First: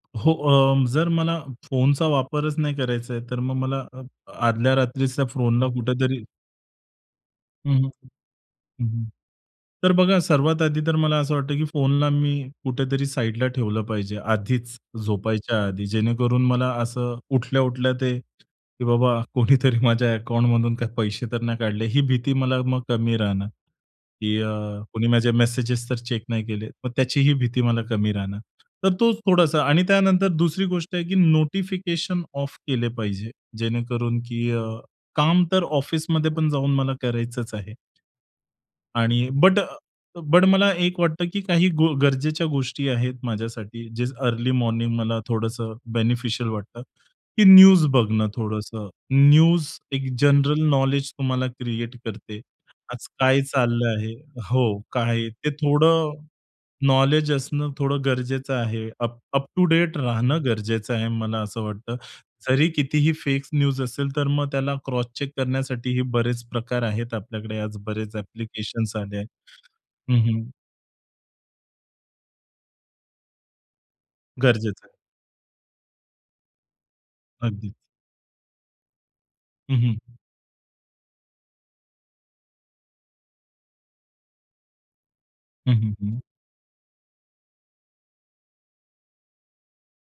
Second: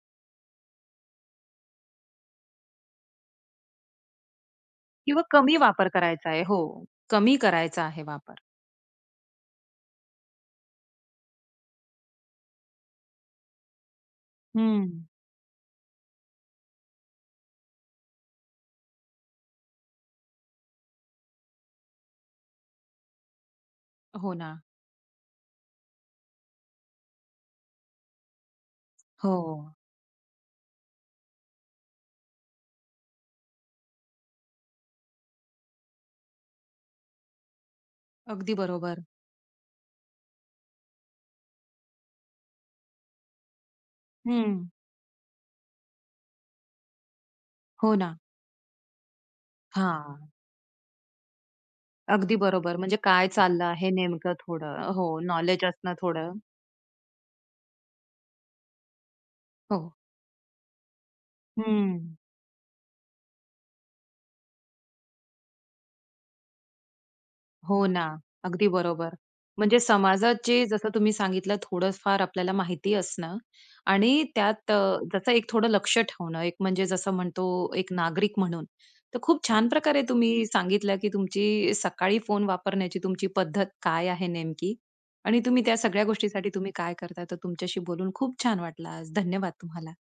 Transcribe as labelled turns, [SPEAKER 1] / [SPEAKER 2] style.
[SPEAKER 1] हो अ, जर मला फोनचा वापरच नाही करायचा आहे तर मग मला अ, आदल्या
[SPEAKER 2] किंवा
[SPEAKER 1] रात्रीचा
[SPEAKER 2] कमी
[SPEAKER 1] फोनला
[SPEAKER 2] वापर
[SPEAKER 1] कुठेतरी
[SPEAKER 2] करायचा आहे हो. कमी
[SPEAKER 1] हं,
[SPEAKER 2] करायचा
[SPEAKER 1] हं.
[SPEAKER 2] आहे वापर.
[SPEAKER 1] हं, हं. तर बघा सर्वात आधी तर मला असं वाटतं की फोनला मी कुठेतरी साइडला ठेवलं पाहिजे, आधीच
[SPEAKER 2] हं.
[SPEAKER 1] झोपायच्या आधी. जेणेकरून मला असं उठल्या-उठल्या ते की बाबा कोणीतरी माझ्या अकाउंटमधून काही पैसे तर नाही काढले ही भीती मला मग कमी राहणार,
[SPEAKER 2] हो
[SPEAKER 1] की अ,
[SPEAKER 2] ना.
[SPEAKER 1] कोणी माझे मेसेजेस तर चेक नाही केले, मग त्याचीही भीती मला कमी राहणार. तर तोच थोडासा.
[SPEAKER 2] हो.
[SPEAKER 1] आणि त्यानंतर दुसरी गोष्ट आहे की नोटिफिकेशन ऑफ केले पाहिजे, जेणेकरून की अ, काम तर ऑफिसमध्ये पण जाऊन मला करायचंच आहे.
[SPEAKER 2] अगदी बरोबर.
[SPEAKER 1] आणि बट अ, बट मला एक वाटतं की काही गो गरजेच्या गोष्टी आहेत माझ्यासाठी, जे अर्ली
[SPEAKER 2] हं.
[SPEAKER 1] मॉर्निंग मला थोडंसं बेनिफिशियल वाटतं, की न्यूज
[SPEAKER 2] हो ना.
[SPEAKER 1] बघणं थोडंसं. न्यूज एक
[SPEAKER 2] हां.
[SPEAKER 1] जनरल नॉलेज तुम्हाला क्रिएट
[SPEAKER 2] अगदी
[SPEAKER 1] करते.
[SPEAKER 2] बरोबर. म्हणजे
[SPEAKER 1] आज
[SPEAKER 2] काय
[SPEAKER 1] काय
[SPEAKER 2] चाललं
[SPEAKER 1] चाललं
[SPEAKER 2] हे
[SPEAKER 1] आहे?
[SPEAKER 2] नेमकं
[SPEAKER 1] हो
[SPEAKER 2] थोडं हो
[SPEAKER 1] काय ते
[SPEAKER 2] नॉलेज असणं
[SPEAKER 1] थोडं,
[SPEAKER 2] थोडं.
[SPEAKER 1] नॉलेज असणं थोडं गरजेचं आहे. अप अप टू
[SPEAKER 2] हो.
[SPEAKER 1] डेट राहणं गरजेचं आहे मला असं वाटतं.
[SPEAKER 2] हं.
[SPEAKER 1] जरी कितीही फेक न्यूज असेल, तर मग त्याला क्रॉस चेक करण्यासाठीही बरेच प्रकार आहेत आपल्याकडे
[SPEAKER 2] हो ना.
[SPEAKER 1] बरेच
[SPEAKER 2] अगदी
[SPEAKER 1] ॲप्लिकेशन्स आले
[SPEAKER 2] बरोबर.
[SPEAKER 1] आहेत
[SPEAKER 2] म्हणजे
[SPEAKER 1] हं,
[SPEAKER 2] समाजात,
[SPEAKER 1] हं.
[SPEAKER 2] जे जसं तुम्ही सांगितलं थोडं फार आपल्याला माहिती असणं आणि त्यात
[SPEAKER 1] गरजेचं आहे.
[SPEAKER 2] जसं एक थोडं लक्ष ठेवणं, एक म्हणजे जसं म्हणतो
[SPEAKER 1] अगदीच.
[SPEAKER 2] एक नागरिक म्हणून तर खूप छान
[SPEAKER 1] हं,
[SPEAKER 2] प्रकारे
[SPEAKER 1] हं.
[SPEAKER 2] तुम्ही सांगितलं, की तुमची सकाळी फोन वापरण्याची तुमची पद्धत काय आहे नेमकी. आणि तुम्ही
[SPEAKER 1] हं,
[SPEAKER 2] त्या
[SPEAKER 1] हं,
[SPEAKER 2] सगळ्या
[SPEAKER 1] हं.
[SPEAKER 2] गोष्टीसाठी तुम्ही काय करताय? तर तुमच्याशी बोलून खूप छान वाटल आज. धन्यवाद तुम्हाला.